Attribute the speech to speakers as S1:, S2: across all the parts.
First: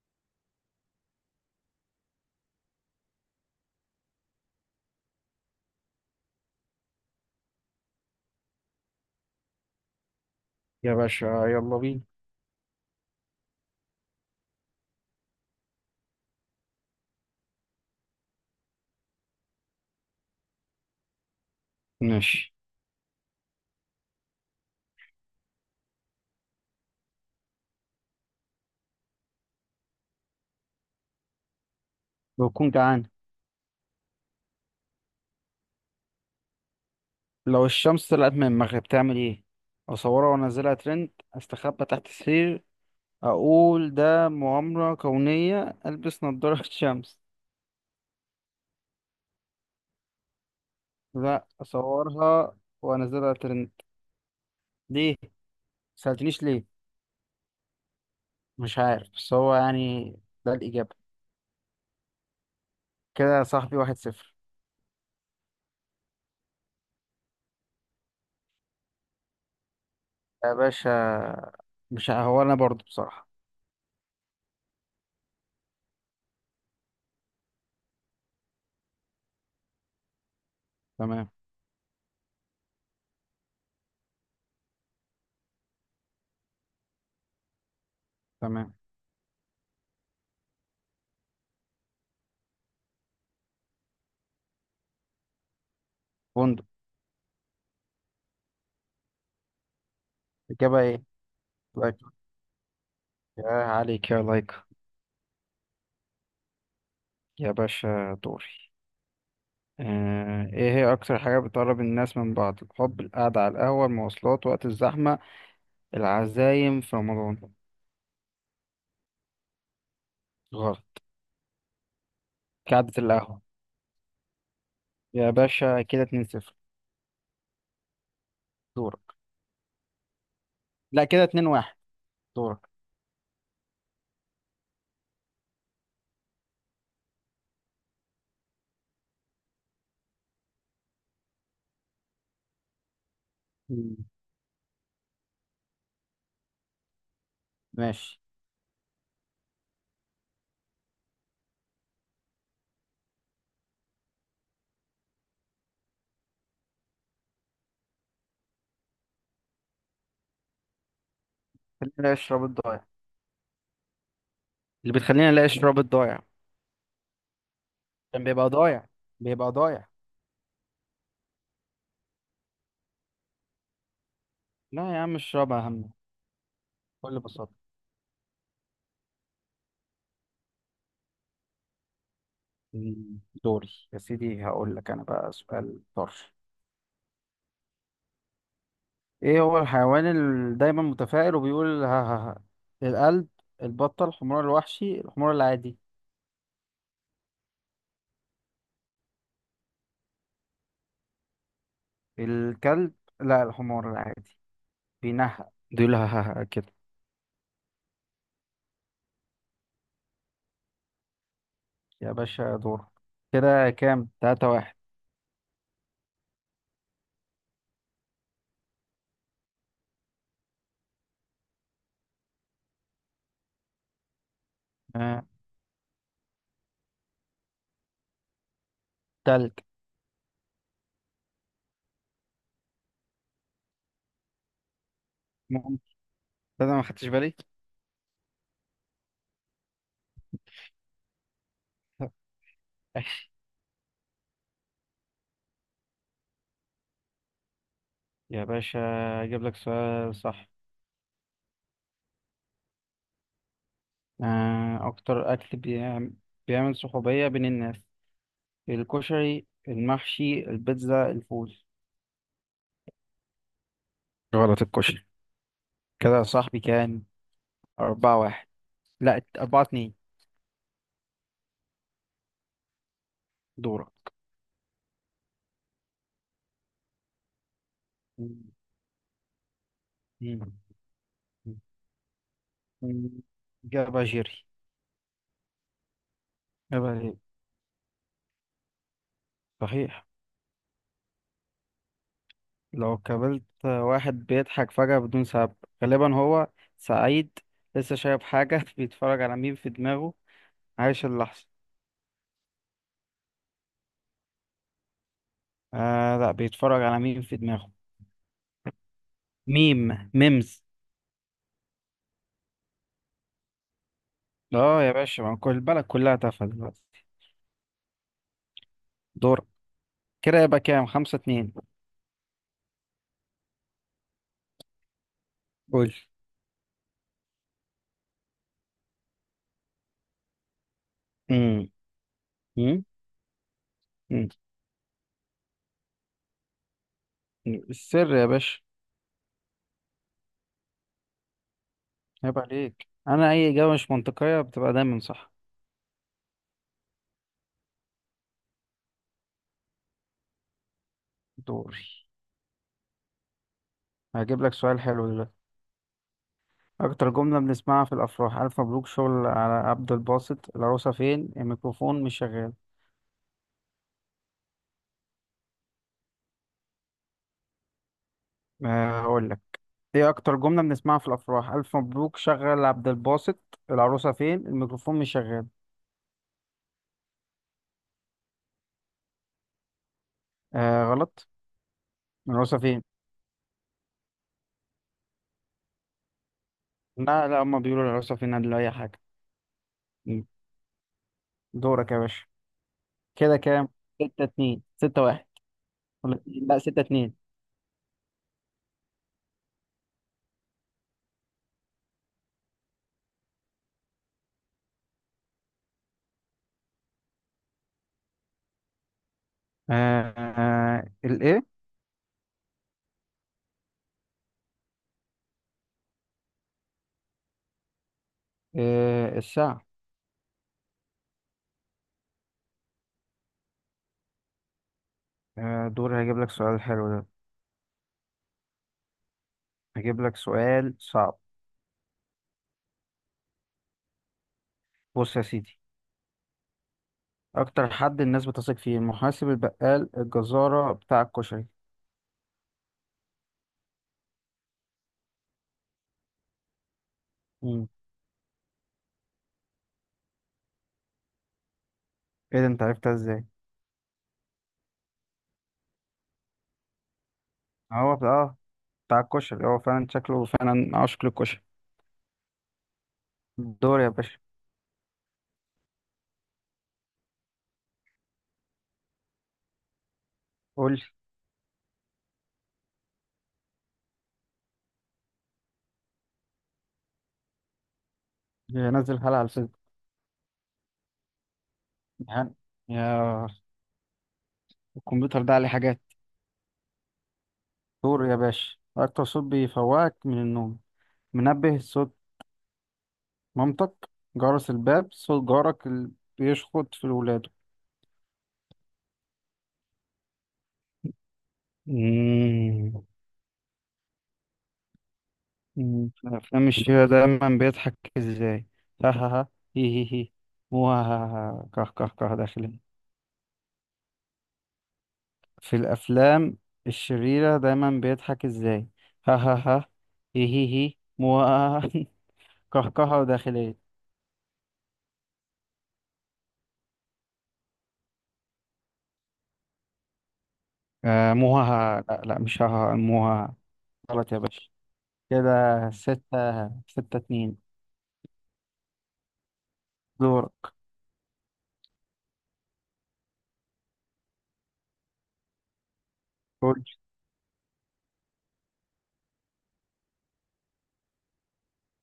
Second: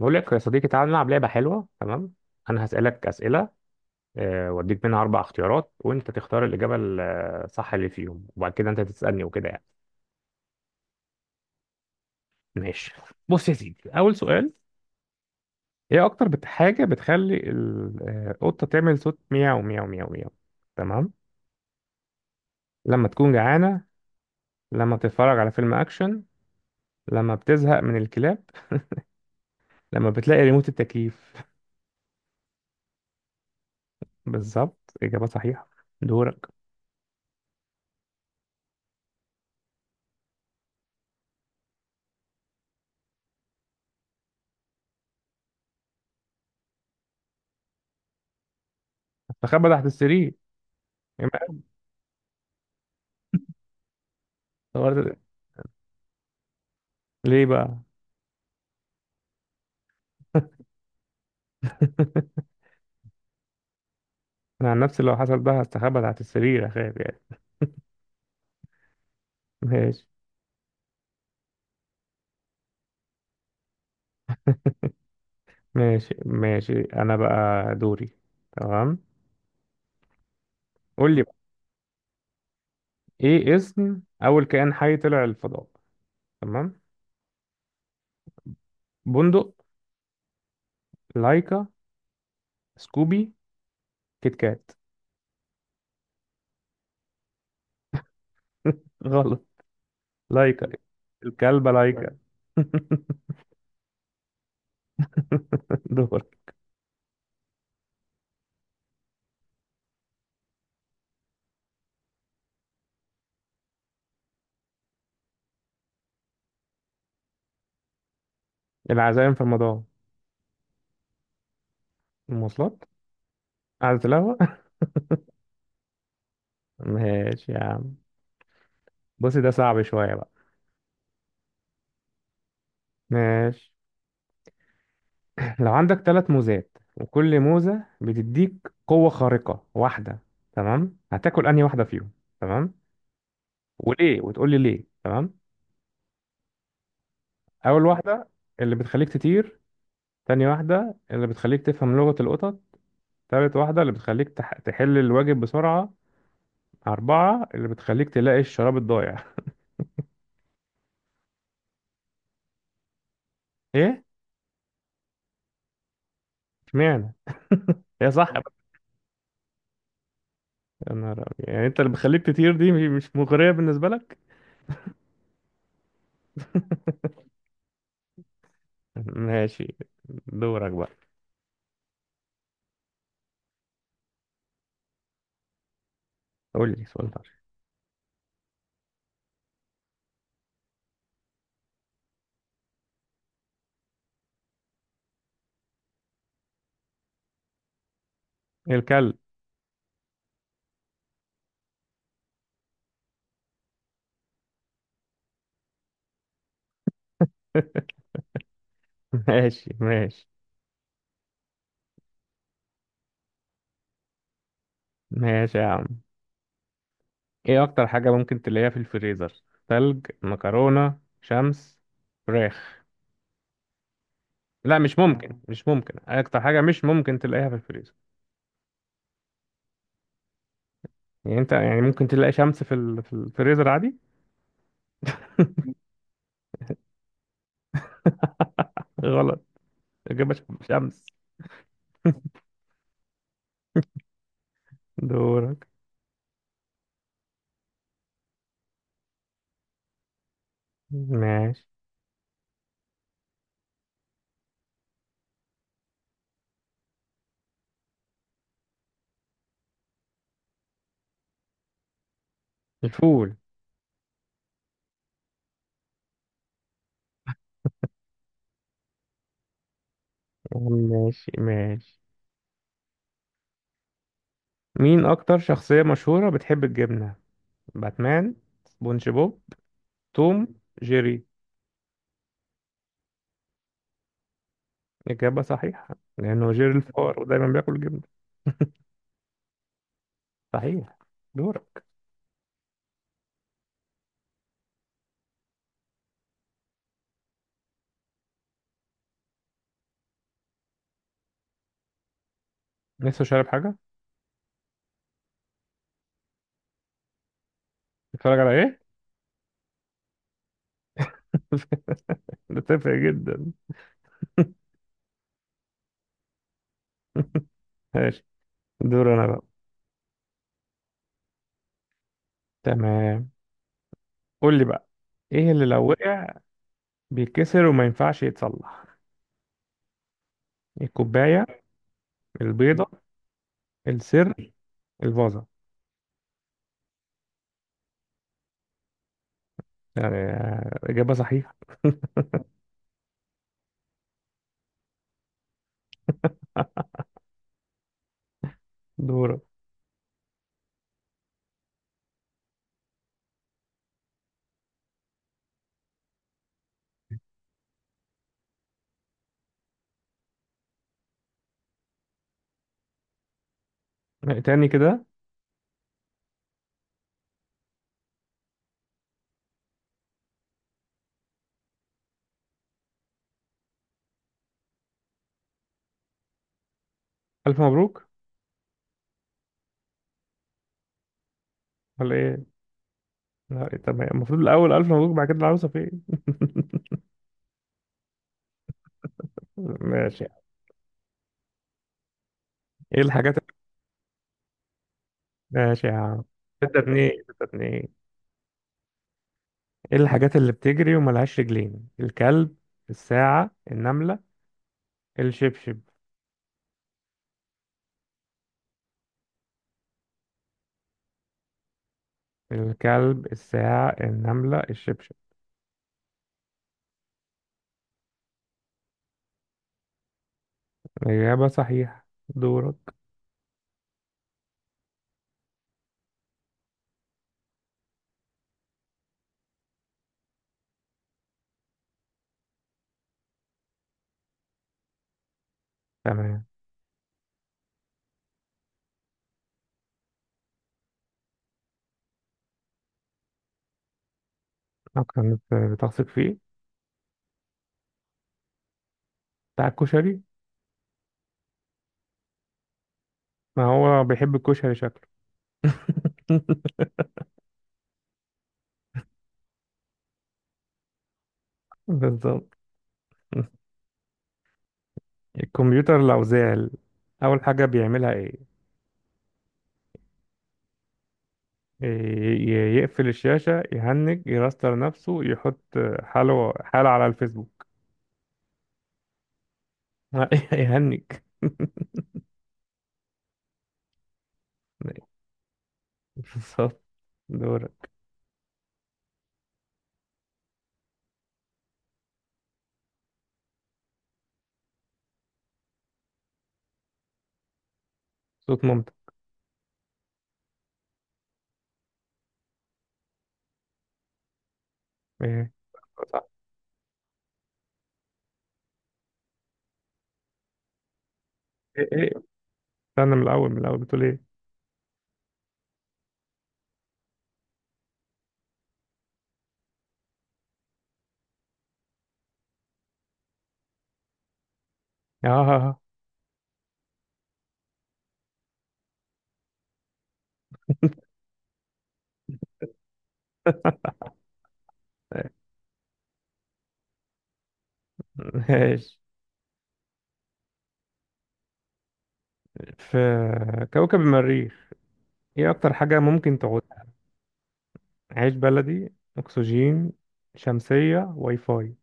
S1: بقول لك يا صديقي، تعال نلعب لعبة حلوة. تمام، أنا هسألك أسئلة، وأديك منها أربع اختيارات وأنت تختار الإجابة الصح اللي فيهم، وبعد كده أنت تسألني وكده يعني.
S2: يا باشا، يلا بينا.
S1: ماشي، بص يا سيدي، أول سؤال: إيه أكتر حاجة بتخلي القطة تعمل صوت مياو مياو مياو مياو؟ تمام.
S2: ماشي.
S1: لما تكون جعانة، لما بتتفرج على فيلم أكشن، لما بتزهق من الكلاب، لما بتلاقي ريموت التكييف.
S2: بكون جعان.
S1: بالظبط، إجابة صحيحة. دورك.
S2: لو الشمس طلعت من المغرب تعمل ايه؟ اصورها وانزلها ترند، استخبى تحت السرير، اقول ده مؤامرة كونية، البس نظارة شمس.
S1: تخبى تحت السرير. إيه بقى؟
S2: لا، اصورها وانزلها ترند. ليه؟
S1: صورت-
S2: سألتنيش ليه.
S1: ليه بقى؟
S2: مش عارف، بس هو يعني ده الإجابة. كده يا صاحبي 1-0.
S1: انا عن نفسي لو حصل ده هستخبى تحت السرير، اخاف يعني. ماشي
S2: يا باشا، مش ه- هو انا برضو بصراحة.
S1: ماشي ماشي، انا بقى دوري. تمام، قول لي
S2: تمام.
S1: بقى: ايه اسم اول كائن حي طلع الفضاء؟ تمام.
S2: تمام.
S1: بندق، لايكا، سكوبي، كيت كات.
S2: فندق.
S1: غلط، لايكا.
S2: الإجابة ايه؟
S1: الكلبة
S2: لايك.
S1: لايكا.
S2: يا عليك يا لايك.
S1: دور.
S2: يا باشا دوري. ايه هي اكتر حاجة بتقرب الناس من بعض؟ الحب، القعدة على القهوة، المواصلات وقت الزحمة، العزايم في رمضان.
S1: العزائم في المدار.
S2: غلط.
S1: المواصلات.
S2: قعدة القهوة.
S1: قعدة القهوة.
S2: يا باشا كده 2-0.
S1: ماشي يا عم.
S2: دورك.
S1: بصي، ده صعب شوية بقى.
S2: لا، كده 2-1. دورك.
S1: ماشي. لو عندك ثلاث موزات، وكل موزة بتديك قوة خارقة واحدة، تمام، هتاكل أنهي واحدة فيهم؟ تمام.
S2: مم.
S1: وليه؟ وتقول لي ليه. تمام. أول
S2: ماشي،
S1: واحدة اللي بتخليك تطير، تاني واحدة اللي بتخليك تفهم لغة القطط، تالت واحدة اللي بتخليك تحل الواجب بسرعة، أربعة اللي بتخليك تلاقي الشراب الضايع.
S2: خلينا نلاقي الشراب الضايع.
S1: إيه؟
S2: اللي بتخلينا نلاقي الشراب الضايع.
S1: اشمعنى؟ هي
S2: كان
S1: صح
S2: بيبقى
S1: بقى.
S2: ضايع، بيبقى ضايع.
S1: يا نهار أبيض. يعني أنت اللي بتخليك تطير دي مش مغرية بالنسبة لك؟
S2: لا يا عم، الشراب اهم، بكل بساطة.
S1: ماشي. دورك بقى.
S2: مم. دوري يا سيدي، هقول لك انا بقى سؤال طرش.
S1: قول لي سؤال طيب.
S2: ايه هو الحيوان اللي دايما متفائل وبيقول ها ها ها؟ القلب، البطة، الحمار الوحشي، الحمار العادي.
S1: الكلب.
S2: الكلب؟ لا، الحمار العادي، بينهق بيقول ها ها ها كده.
S1: ماشي ماشي.
S2: يا باشا دور. كده كام؟ 3-1.
S1: ماشي يا عم. ايه اكتر حاجة ممكن تلاقيها في الفريزر؟ تلج، مكرونة، شمس، فراخ. لا، مش
S2: آه.
S1: ممكن، مش ممكن اكتر حاجة مش ممكن تلاقيها في الفريزر.
S2: تلج.
S1: يعني انت يعني ممكن تلاقي شمس في الفريزر عادي.
S2: مم. ده أنا ما خدتش بالي.
S1: غلط. اجابة ش- شمس.
S2: ماشي.
S1: دورك.
S2: يا باشا اجيب لك سؤال صح.
S1: ماشي.
S2: اكتر اكل بيعمل، بيعمل صحوبية بين الناس؟ الكشري، المحشي، البيتزا، الفول.
S1: الفول.
S2: غلط، الكشري. كده يا صاحبي كام؟ 4-1. لا، 4-2.
S1: ماشي ماشي.
S2: دورة.
S1: مين اكتر شخصية مشهورة بتحب الجبنة؟ باتمان،
S2: مم.
S1: سبونج بوب، توم،
S2: مم.
S1: جيري.
S2: مم. إجابة جيري.
S1: إجابة صحيحة، لأنه جيري
S2: إجابة جيري.
S1: الفار ودايما بياكل جبنة.
S2: صحيح.
S1: صحيح. دورك.
S2: لو قابلت واحد بيضحك فجأة بدون سبب، غالبا هو سعيد، لسه شايف حاجة بيتفرج على ميم في دماغه، عايش اللحظة.
S1: لسه شارب حاجة؟
S2: آه لا، بيتفرج على ميم في دماغه.
S1: بتتفرج على ايه؟
S2: ميم، ميمز.
S1: بتفرق جدا.
S2: اه يا باشا، ما كل البلد كلها تافهة دلوقتي.
S1: ماشي. دور انا بقى.
S2: دور. كده يبقى كام؟ 5-2.
S1: تمام، قول لي بقى: ايه اللي لو
S2: قول.
S1: وقع بيتكسر وما ينفعش يتصلح؟ الكوباية،
S2: مم. مم.
S1: البيضة،
S2: مم.
S1: السر، الفازة.
S2: السر يا باشا.
S1: يعني إجابة صحيحة.
S2: عيب عليك، انا اي اجابه مش منطقيه بتبقى دايما صح.
S1: دورك.
S2: دوري، هجيب لك سؤال حلو دلوقتي. اكتر جمله بنسمعها في الافراح؟ الف مبروك، شغل على عبد الباسط، العروسه فين، الميكروفون مش شغال.
S1: تاني كده.
S2: أه هقول لك، ايه اكتر جمله بنسمعها في الافراح؟ الف مبروك، شغل عبد الباسط، العروسه فين، الميكروفون مش شغال.
S1: ألف مبروك.
S2: أه غلط.
S1: ولا ايه؟
S2: العروسه فين.
S1: لا، تمام، المفروض الأول ألف مبروك، بعد كده العروسة فين؟
S2: لا لا، هما بيقولوا العروسه فين قبل اي حاجه.
S1: ماشي.
S2: مم. دورك يا باشا.
S1: ايه الحاجات
S2: كده
S1: اللي-.
S2: كام؟ 6-2، 6-1
S1: ماشي يا
S2: ولا
S1: عم.
S2: لا
S1: ستة
S2: ستة
S1: اتنين،
S2: اتنين
S1: ستة اتنين. ايه الحاجات اللي بتجري وملهاش رجلين؟ الكلب، الساعة، النملة، الشبشب.
S2: آه، آه، الايه.
S1: الكلب، الساعة، النملة، الشبشب.
S2: إيه الساعة.
S1: الإجابة صحيحة. دورك.
S2: دوري، هجيب لك سؤال حلو ده، هجيب لك سؤال صعب. بص يا سيدي،
S1: تمام.
S2: أكتر حد الناس بتثق فيه؟ المحاسب، البقال، الجزارة، بتاع الكشري.
S1: أكتر ناس بتثق فيه؟
S2: مم.
S1: بتاع الكشري.
S2: إيه ده، أنت عرفتها إزاي؟
S1: ما هو بيحب الكشري شكله.
S2: هو آه، بتاع الكشري هو فعلا شكله فعلا عاشق للكشري.
S1: بالظبط.
S2: دوري يا باشا.
S1: الكمبيوتر لو زعل، أول حاجة بيعملها إيه؟
S2: قول لي.
S1: ي- يقفل الشاشة، يهنج، يراستر نفسه، يحط حاله على الفيسبوك.
S2: يا نزل حلقة على الفيسبوك،
S1: يهنج.
S2: يعني، يا، الكمبيوتر ده عليه حاجات.
S1: بالظبط. دورك.
S2: دوري يا باشا. أكتر صوت بيفوقك من النوم؟ منبه، صوت مامتك، جرس الباب، صوت جارك اللي بيشخط في الولاد.
S1: صوت مامتك.
S2: مم.
S1: ايه؟
S2: مم.
S1: صح.
S2: أفلام الشيخ دايما بيضحك إزاي؟ ها ها ها، هي هي هي، مو ها ها ها، كه
S1: ايه
S2: كه
S1: ايه،
S2: كه داخل.
S1: استنى، من الاول بتقول ايه؟
S2: في الأفلام الشريرة دايما بيضحك إزاي؟ ها ها ها، هي هي هي، مو ها ها ها. كهكهة وداخلية.
S1: اه، ها ها.
S2: آه مو ها، ها، لا لا، مش ها ها، مو ها ها. غلط يا باشا. كده ستة، ستة اتنين.
S1: ماشي.
S2: دورك.
S1: في كوكب المريخ، ايه اكتر حاجة ممكن
S2: قول.
S1: تعودها؟ عيش بلدي، اكسجين، شمسية، واي فاي.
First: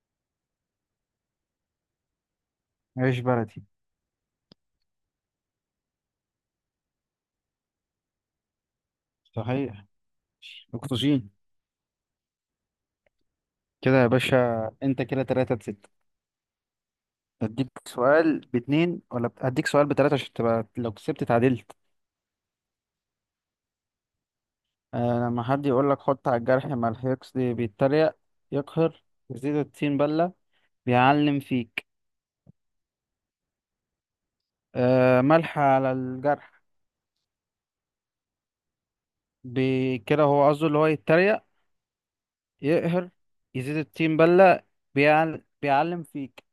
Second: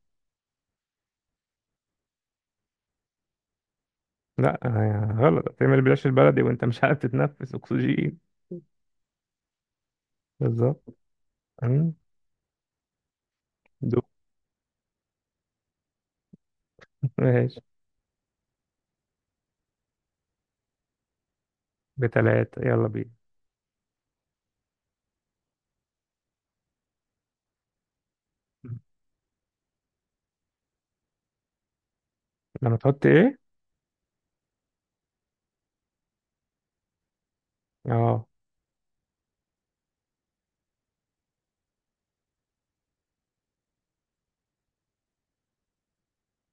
S2: عيش بلدي.
S1: لا، غلط، هتعمل بلاش البلدي وانت مش عارف تتنفس اكسجين.
S2: صحيح.
S1: بالظبط.
S2: أكتوشين.
S1: أمم، دو.
S2: كده يا باشا، أنت كده 3-6.
S1: ماشي.
S2: اديك سؤال باتنين ولا اديك سؤال بتلاتة عشان تبقى لو كسبت اتعادلت.
S1: بتلاتة، يلا بينا.
S2: آه، لما حد يقول لك حط على الجرح ملح، يقصد بيتريق، يقهر، يزيد الطين بلة، بيعلم فيك.
S1: لما تحط ايه؟
S2: آه، ملح على الجرح.
S1: اه.
S2: كده هو قصده اللي هو يتريق، يقهر، يزيد الطين بلة، بيعلم فيك.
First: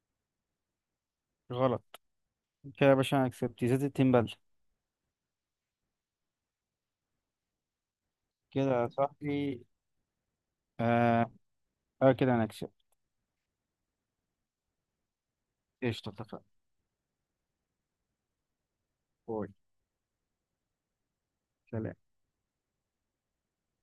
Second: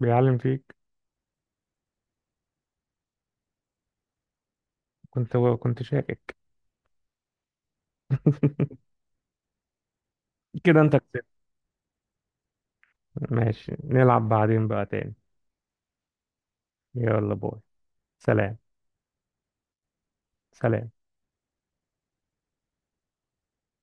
S1: بيعلم فيك.
S2: غلط. كده يا باشا انا كسبت. يزيد الطين بلة.
S1: كنت شاكك.
S2: كده يا صاحبي.
S1: كده انت
S2: آه.
S1: كسبت.
S2: آه كده انا كسبت.
S1: ماشي، نلعب بعدين بقى تاني.
S2: قشطة، اتفقنا.
S1: يلا، باي. سلام.
S2: باي.
S1: سلام.
S2: سلام.